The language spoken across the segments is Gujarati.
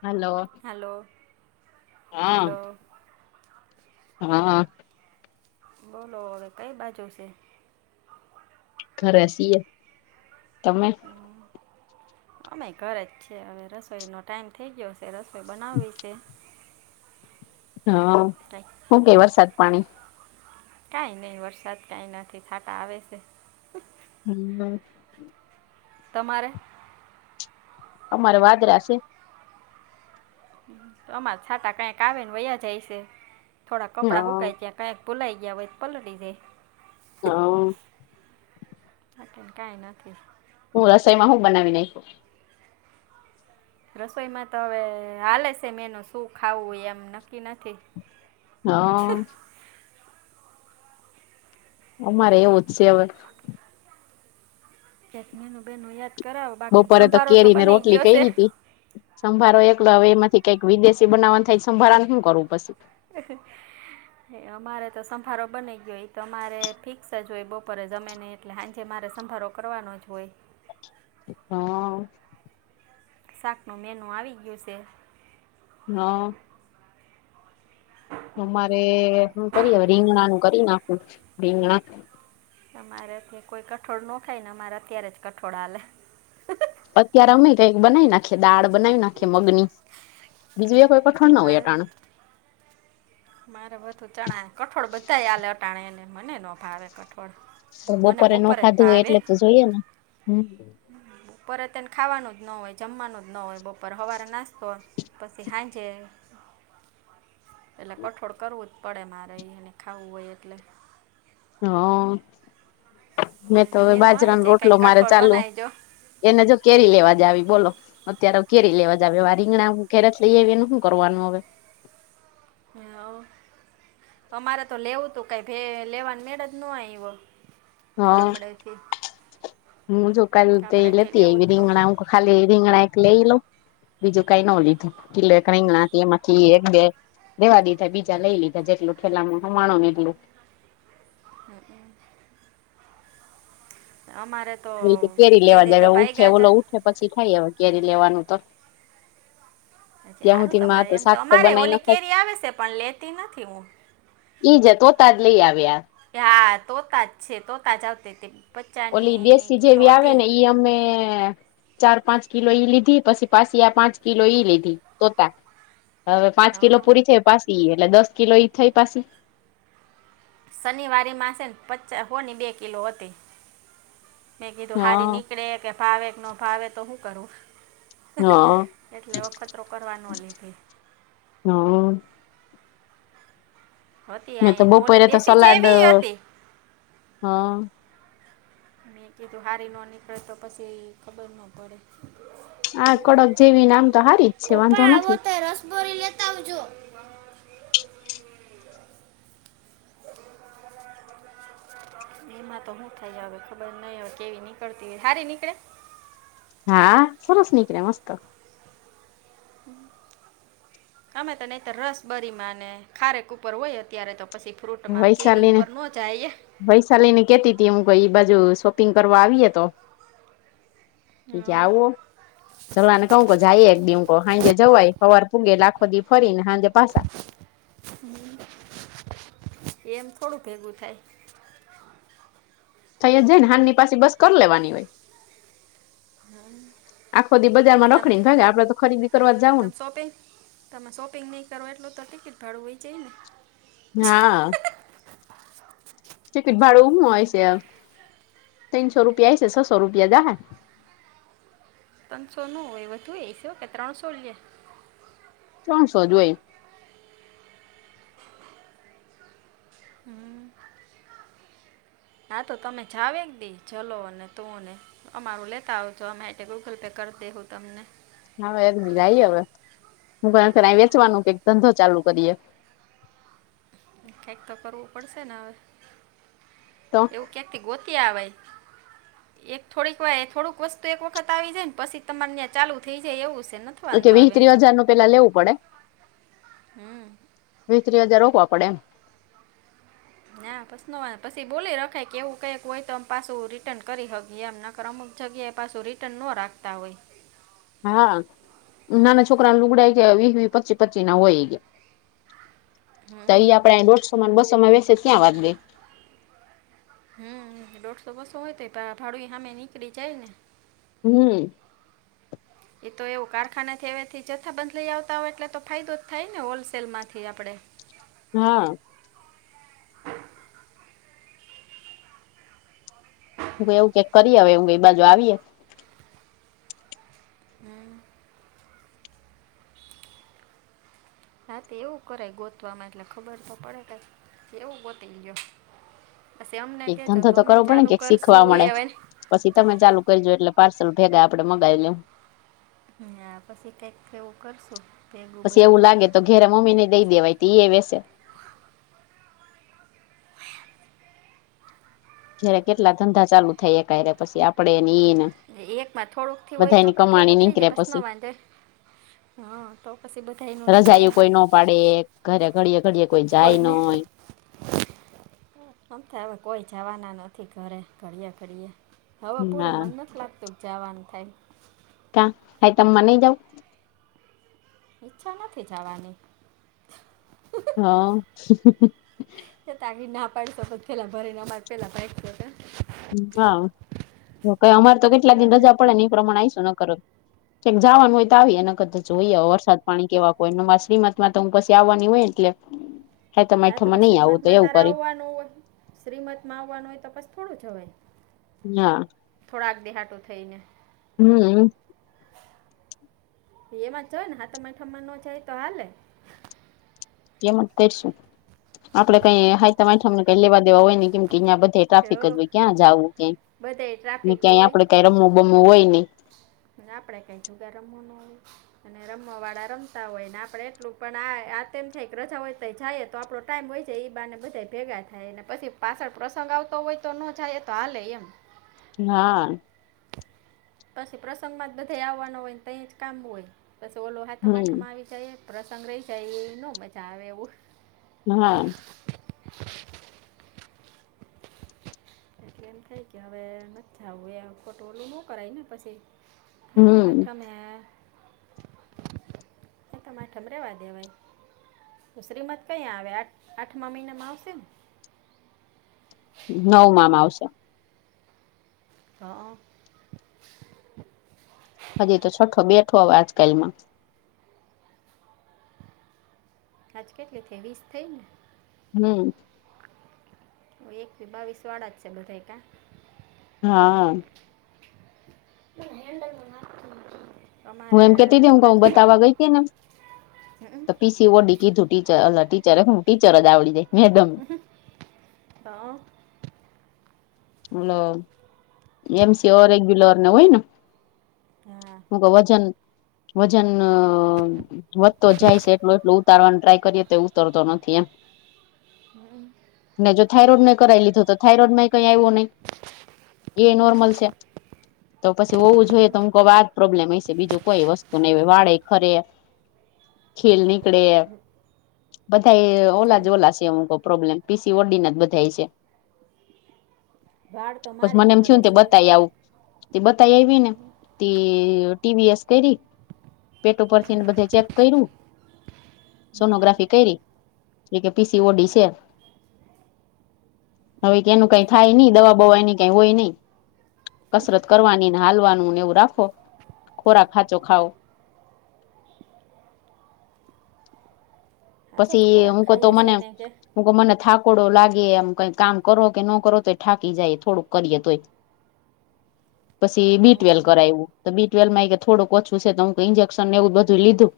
હલો હલો, હા હલો હા. બોલો, હવે કઈ બાજુ છે? ઘરેસીએ, તમે? અમે ઘરે જ છીએ હવે રસોઈનો ટાઈમ થઇ ગયો છે. તે રસોઈ બનાવી છે. હા, હું કે વરસાદ પાણી? કાઈ નઈ વરસાદ કઈ નથી થાટા આવે છે. હમ્મ. તમારે અમારે વાદરા છે. તો અમારા છાટા કાંઈક આવે ને વયા જાય છે થોડાં હ કપડાં હૂકાય ત્યાંક કંઈક ભુલાઈ ગયા વય પલડીડે હા. હાકે કઈ નથી હું રસોઈમાં હું બનાવી નાંખ્યું? રસોઈમાં તો હવે હાલે છે મે એનું શું ખાવું એમ નક્કી નથી. હા. અમારે એવું જ સે હવે. કેક મેનું બહેનનું યાદ કરાવો બાકીન બપોરે સંભારો તો કેરી ને બની રોટલી ગયો સે. કયરી તી સંભારો એકલો હવે એમાંથી કંઈક વિદેશી બનાવવા થાય, સંભારા હું કરવું પસી. [inaudible] હે અમારે તો સંભારો બની ગયો તો ઈ તમારે ફિક્સ જ હોય બપોરે જમેને એટલે હાંજે મારે સંભારો કરવાનો જ હોય. હા. શાક નું મેનુ આવી ગયું સે. હા. તો અમારે હુ કરીએ હવે રીંગણા નું કરી નાખું. રીંગણા તમારે અત્યાં કોઈ કઠોળ નો ખાય ને, અમારે અત્યારે જ કઠોળ હાલે. અત્યારે અમે કાંઈક બનાઈ નાખીએ, દાળ બનાવી નાખીએ મગની. બીજું એકોય પઠણ ન હોય અમારે આટણ મારે બધું ચણા કઠોળ બધા આલે અટાણેને મને નો ભાવે કઠો પણ મને બપરે જ ભાવે જઈએ ને હમ પરત એને ખાવાનું જ ન હોય, જમવાનું જ ન હોય બપોરે. હવાળે નાસ્તો પસી હાંજે એટલે કઠોળ કરવું જ પડે મારે ઈ એને ખાવું હોય એટલે. હા. મેં તો હવે મેનુ આવી બાજરાનો જાય રોટલો કાંઈક મારે કઠોળ ચાલુ બનાવી જો એને જો કેરી લેવા જાવી બોલો. અત્યારે હવે કેરી લેવા જાવી, હવે આ રીંગણા હું ઘેરેથી લઈ આયવી એનું હું કરવાનું હવે? ને હોવ અમારે તો લેવું તું કઈ ભે લેવાની મેળ જ ન આવ્યો હ ગામડેથી હું જોકાલ [unintelligible] ગામડેથી લેવું જ તું રીગણા ખાલી રીંગણા એક લઈ લઉ બીજું કાઈ ન લીધું કીલોએક રીંગણા તેમાંથી એક બે દેવા દીધા બીજા લઈ લીધા જેટલું થેલામા હમાણો ને એટલું હમ. અમારે તો [inaudible] કેરી તે લેવા દી તો જય ઉઠયે ભાગ્યા છે ઓલો ઉઠયે પછી થાય હવે કેરી લેવાનું તો [inaudible] ત્યાં સારું સુધીમાં તમારે એમ તો શાક અમારે બનાવી ઓલી ન ખાય કેરી આવે છે પણ લેતી નથી હું ઈ જતો તા જ લઈ આવ્યા હા તોતાજ છે તોતા જ આવતી તે ઓલી પચાની દેશી કિલો જેવી આવે હતી ને ઈ અમે ચાર પાંચ કિલો ઈ લીધી પછી પાછી આ પાંચ કિલો ઈ લીધી તોતા હવે પાંચ કિલો હા પૂરી થઈ પાછી એટલે દસ કિલો ઈ થઈ પાછી શનિવારી મા છે, ને પચા હોની બે કિલો હતી મેં કીધું હારી હા નીકળે કે ભાવે કે ન ભાવે તો શું કરું હા એટલે વખતરો કરવાનો લીધી હ. હતી મે તો અહીંયા ને ઓલી બપોરે તો દેશી સલાડ જેવી હતી હા મેં કીધું હારી ન નીકળે તો પછી ખબર ન પડે આ કડક જેવી નામ તો સારી જ છે, વાંધો નથી દોરી લેતા આવજો [inaudible] એમાં તો હુ થાય હવે ખબર નઈ હવે કેવી નીકળતી હોય સારી નીકળે? હા સરસ નીકળે મસ્ત અમે તો નહી તો રસ બરી ને ખારેક ઉપર હોય અત્યારે તો પછી ફ્રૂટમાં કેરી ઉપર ન જાએ વૈશાલીની કેતી ત હું કોઈ ઈ બાજુ શોપિંગ કરવા આવીએ તો હં, જાવો ચાલા આને કહું જાય એક બી હાંજે જવાય હવાર પૂગે લાખો દી ફરી ને હાજે પાસા હમ એમ થોડું ભેગું થાય થયા જાય ને હાનની પાસે બસ કર લેવાની હોય આખોધી બજાર માં રખડી ભાગે આપડે તો ખરીદી કરવા જાવું તો પે તમે શોપિંગ નહીં કરો એટલું તો ટિકિટ ભાડું હોય જાય ને હા. ચિકટ ભાડું હુ હોય છે, તીનસો રૂપિયા આય છે છસો રૂપિયા જાહે ત્રચસોનું એ વધું એસયો કે ત્રણસો લે ત્રણસો જોયે હમ. આ તો તમે જાવેકદી ચલો અને તુંને અમારું લેતા આવજો અમે એ ગૂગલ પે કર દેહુ હું તમને હાવે એ જાયે હવે હુંખર વેચવાનો કઈક ધંધો ચાલુ કરીએ ક્યાંક તો કરવું પડશે ને હવે તો એવું ક્યાંક થી ગોતી આવે. એક થોડીક વા થોડુંક વસ્તુ એક વખત આવી જાય ને પછી તમારે ત્યાં ચાલુ થઈ જાય એવું છે ન ઓકે વીહ ત્રી હજાર નું પેલા લેવું પડે વીહ ત્રી હજાર રોકવા પડે એમ ના પસ ન પછી બોલી રખે કે એવું કંઈક હોય તો આમ પાછું રિટર્ન કરી હકી એમ [unintelligible] જગ્યા એ પાછું રિટર્ન નો રાખતા હોય. હા નાના છોકરા લુગડાય વી વી પચી પચી ના હોય. [inaudible] તો અહી આપડે દોઢસો માં બસો માં વસે ત્યાં વાત ગઈ. હમ દોઢસો બસો હોય તો ભાડું સામે નીકળી જાય ને. હમ. એ તો એવું કારખાના થ એવાથી જથ્થા બદ લઈ આવતા હોય એટલે તો ફાયદો જ થાય ને હોલસેલ માંથી આપડે. હા. એવું કઈક કરીએ હવે એ બાજુ આવીએે. હમ. રાતે એવું કરાય ગોતવામાં એટલે ખબર તો પડે એવું ગોતી લીયો. પછી અમને કઈક કેજો ધંધો તો અમે કરવો પડે ચાલુ ને કઈક શીખવા કરશું મળે એ હવે. પછી તમે ચાલુ કરજો એટલે પાર્સલ ભેગા આપડે મગાવી લેવ. હા પછી કઈક એવું કરશું ભેગું પછી બધું. એવું લાગે તો ઘેરે મમ્મી ને દઈ દેવાય એ વેસે. જય્યારે કેટલા ધંધા ચાલુ થાય ક્યારે પછી આપડે ને એઈ ને એક માં થોડુંક થી હોય તો તો ભેગું થઈ જાય નીકળે બસ ન પછી વાંધે. હા તો પછી બધા નું રાજાએ કોઈ ન પાડે. ઘરે ઘડીએ ઘડીએ. કોઈ જાય ન કોઈને હોય. આમ તો હવે કોઈ જવાના નથી ઘરે ઘડીયા ઘડીએ. હવે પૂરું હા મન નથી લાગતું જવાન થાય. કા હાતમાં નઈ જાવો? ઈચ્છા નથી જવાની. હા. તો ના પાડશ પેલા ભરી ને અમારે પેલા ભાગશું કા. હા કઈ અમારે તો કેટલા નક્કી દિન નથી રજા પડે ને એ પ્રમાણે આઈશું ન કર. કઈ જવાનું હોય તો આવી અને કદાચ જોઈએ વરસાદ પાણી કેવા કોઈ મારા શ્રીમત માં તો હું પછી આવવાની હોય એટલે. હાઈતમ નાા તો આઠમમાં બસ નહી આવું શ્રીમત તો માં એવું તારા કર્યું આવવાનું હોય. શ્રીમત માં આવવાનું હોય તો પાસ થોડું જોવાય. [inaudible] થોડાક દી હાટું થઈ ને. હમ. એમાં જ હોય ને હાતમ આઠમાં ન જાય તો હાલે. એમ જ કરીશું આપડે કઈ હાતમ આઠમને કઈ લેવા દેવા હોય ને કેમ કે એ બધે હો ટ્રાફિક જ હોય ક્યાં જવું ક બધે ટ્રાફિક ક્યાંય હોય આપડે કઈ રમવું બમવું હોય નઈ. અને આપડે કઈ જુગાર રમવો નો હોય અને રમવા વાળા રમતા હોય ને આપડે એટલું પણ આ થાય રજા હોય જાયએ તો આપડો ટાઈમ હોય છે એ બ ને બધા ભેગા થાય ને પછી પાછળ પ્રસંગ આવતો હોય તો ન જાય એ તો હાલે એમ. હા. પછી પ્રસંગ માં જ બધા આવવાના હોય ને તઈ જ કામ હોય પછી ઓલો હાતમ હમ આઠમાં આવી જ પ્રસંગ રહી જાય એ ન મજા આવે એવું. હા. એટલે એમ થાય કે હવે નથ જાવું એમ ખોટું ઓલું ને કરાય ને પછી? સાતમ હમ આઠમ એ આય સાતમ આઠમ રેવા દેવાય. તો શ્રીમત કંયા આવે આઠ આઠમા મહિનામાં આવશે ને? નવામાં આવશે. હા. હજી તો છઠો બેઠો આજકાલમાં. હાજ કેટલી થઈ વીસ થઈ ને. હમ્મ. હ એકી બાવીસ વાળા જ છે બધાઈ કા? હા. હેન્ડલમાં ના [unintelligible] હું એમ કેતી તી હું કવ બતાવા ગઈ તી ને હં, હં. તો પીછ તી વડી કીધું ટીચર અલા ટીચર એ ટીચર અજ જાય મેડમ હમ્મ હઅ. હલો એમ સી ઓર એ રેગ્યુલર ને હોય ને? હું ક વજન વજન વધતો જ જાય છે એટલું એટલું ઉતારવાનું ટ્રાય કરીએ તો ઉતરતો નથી એમ. [inaudible] હમ્મ. ને જો થાયરોડ ને કરાઈ લીધો તો થાઈરોઈડ કઈ આઈવો ની એ એ નોર્મલ છે. તો પછી હોવું જોઈએ તો હું કઉ આજ પ્રોબ્લેમ હશે બીજું કોઈ વસ્તુ નઈ વાળે ખરે [inaudible] ખીલ નીકડે બધા એ ઓલા જ જો ઓલા છે હું કો પ્રોબ્લેમ પી સી ઓ ડીના જ બધાઈ છે. વાળ તો બસ મારે મને એમ થયું ખરે ને કે છે બતાય આવું. તે બતાય આઈવી ને તે ટી વી એસ કઇરી. પેટ ઉપરથી ને બધેઈ ચેક કઇરુ. સોનોગ્રાફી કઈરી જે કે પી સી ઓ ડી છે. હવે કે તો એનું એને કાઈ થાય કીધું ની દવા બવા એની કાઈ હોય ની. કસરત કરવાની ને હાલવાનું ને એવું રાખો ખોરાક હાચો ખાઓ. સાચો જ પછી ખોરાક હું કોતો ખાઈએ છે મને એને કે હું કો મને થાકોડો લાગે એમ કઈ કામ કરો કે ન કરો તોઈ થાકી જાય થોડુંક કરીએ તોય. [inaudible] પછી બી ટ્વેલ હં. કરાઇવું તો બી ટ્વેલ માં ઇ કે થોડુંક ઓછું છે તો હું ઇન્જેક્શન એવું બધું લીધું.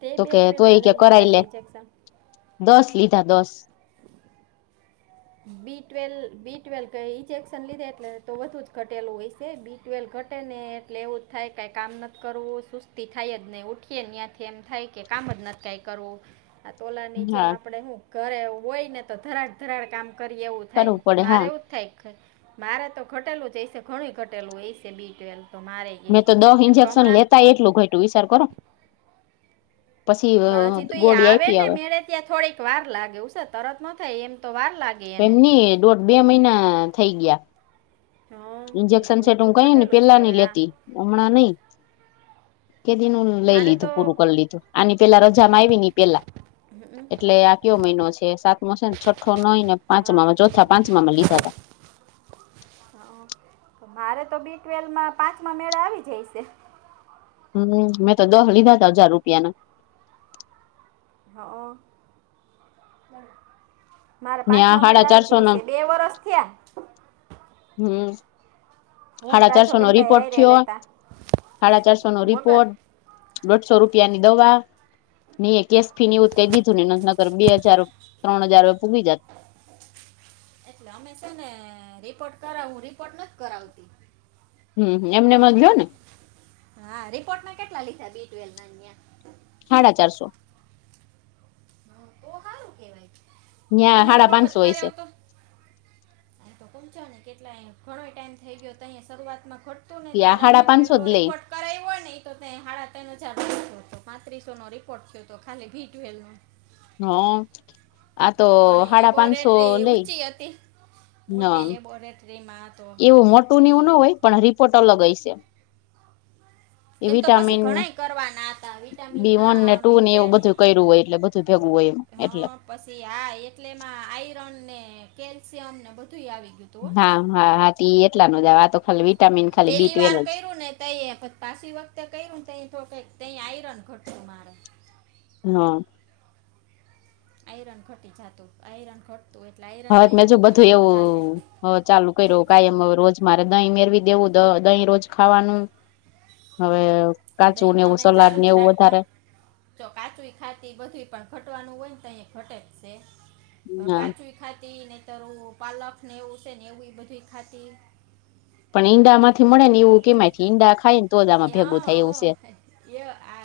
તે તો બે કે તોય ટ્વેલ્વના ઈ કે લઈ લીધા કરાઈ લે, છે ઇન્જેક્શન દસ લીધા દસ! બી ટ્વેલ બી ટ્વેલ ક ઇન્જેક્શન લીધે એટલે તો વધુ જ ઘટેલું હોઇસે બી ટ્વેલ ઘટે ને એટલે એવું જ થાય કાંઈ કામ નથ કરવું, સુસ્તી થાય જ નઈ ઉઠી કે ન્યાથી એમ થાય કે કામ અ જ નથ કાઈ કરવું. આ તોલા ની જેમ હા આપડે હું ઘરે હોય ને તો ધરાડ ધરાડ કામ કરી એવું કરવું થાય. પડે હા મારે એવું જ થાય મારે તો ઘટેલું હૈસે ઘણુંઈ ઘટેલું એ છે બી ટ્વેવ તો મારે એ મેં તો દહ કેમ કે ઇન્જેક્શન હમણાં લેતાય એટલું ઘઇટું વિચાર કરો? પસી ગોળી આઇપી હવે. ત્યા થોડીક વાર લાગે ઉસા તરત ન થાય એમ તો વાર લા એમ ની દોઢ બે મહિના થઈ ગ્યા. હા ઓય, ઇન્જેક્શન તો સેટ તો હું કહી ને ઘટેલું જ પેલા ની કહેવાય આ લેતી, હમણાં નહી. કે દી નું લઈ મારે તો લીધું પૂરું કર લીધું આની પેલા રજામાં આઇવી ની ઈ પેલા. હમ્મ. ક્યો મહિનો છે સાતમો છે ને છઠ્ઠો નોઈને હા પાંચમામાં ચોથા પાંચમામાં લીધા તા. અહં. તો મારે તો બી ટ્વેલમાં પાંચમાં મેળે આવી જાય સે. હમ્મ. મેં તો દહ લીધા તા હજાર રૂપિયા ના. હઅ. મારે ને આ પાંચમા હાડા મેળ આવી ચારસો જાય ના છે બે વરસ થ્યા. હમ્મ. હું હાડા ચારસોનો રાજોબેનભાઈ રિપોર્ટ હારે થ્યો લેતા હાડા ચારસોનો વગર રિપોર્ટ. દોઢસો રૂપિયા ની દવા, ને ઈ એ કેશ ફી ને એવું ત કાંઈ દીધું નહીં, નક નકર બે હજાર ત્રણ હજાર એ પૂગી જાત. એટલે અમે છે ને રિપોર્ટ કરાવું રિપોર્ટ નથ કરાવતી. હમ્મ એમને તો એમજ લ્યો ને. હા રિપોર્ટમાં કેટલા લીધા બી ટ્વેલ્વના ન્યાં. હાડા ચારસો. તો હારુ કેવાય ત્યાં અમે એક હાડા વખત પાંચસો હોય કર્યો તો એન તો કુંચોને કેટલાય ઘણોય ટાઈમ થઈ ગયો તો અહીયા શરૂઆતમાં ખોટ હતું ને છે આ ત્યારે અમને હાડા એ પાંચસો પહેલો જ લઈ રિપોર્ટ કરાઈવો ને ઇ તો તે હાડા તૈન હજારનો થિયો તો પાંત્રીસો નો રિપોર્ટ થયો તો ખાલી બી ટ્વેલ્વ નો. હ આ તો હાડા ડા પાંચસો લેય. મોટી હતી. મોટી લેબોરેટરીમાં. તો એવું મોટું ને એ એવું ન હોય પણ રિપોર્ટ અલગ હયશે. એ એમ તો પછી વિટામિન ઘણાય કરવાના હતા બી વન ને વિટામિનના ટુ ને બીટવે એવું બધું કરું હોય એટલે બધું ભેગવું હોય એ. એટલે. પસી હા એટલે એમાં આયરન ને કેલ્શિયમ ને બધું આવી ગીયું. હા-હા-હા તી એટલા ન જ આ તો ખાલી વી પેલી વાર કર્યું ને તઈ પાછી વખતે કર્યું એતો કઇ તઇ આઈરન ઘટતુ મારે. ના. આયરન ઘટી જતું આયરન ઘટતું એટલે હા હવે આયરનમાં મેં જો એવી બધું તકલીફ એવું થાતી. હવે ચાલુ કર્યો કાયમ હવે રોજ મારે દહીં મેળવી દેવું દ દહીં રોજ ખાવાનું. હવે કાચું દહીં ને તો એવું અમે સલાડ ચાલુ ને જ એવું રાખતા વધારે જો કાચુંઇ ખાતી બધુંઇ પણ ઘટવાનું હોય ને તઇ અહી ઘટે જ છે હા કાચું ખાતી ને નહિતર હું પાલકને એવું છે ને એવી બધી ખાતી. પણ ઈંડા માંથી મળે ને એવું કેમાંય ઈંડા ખાય ને તો જ આમાં એ હા ભેગું થાય એવું સે. હા, એ આ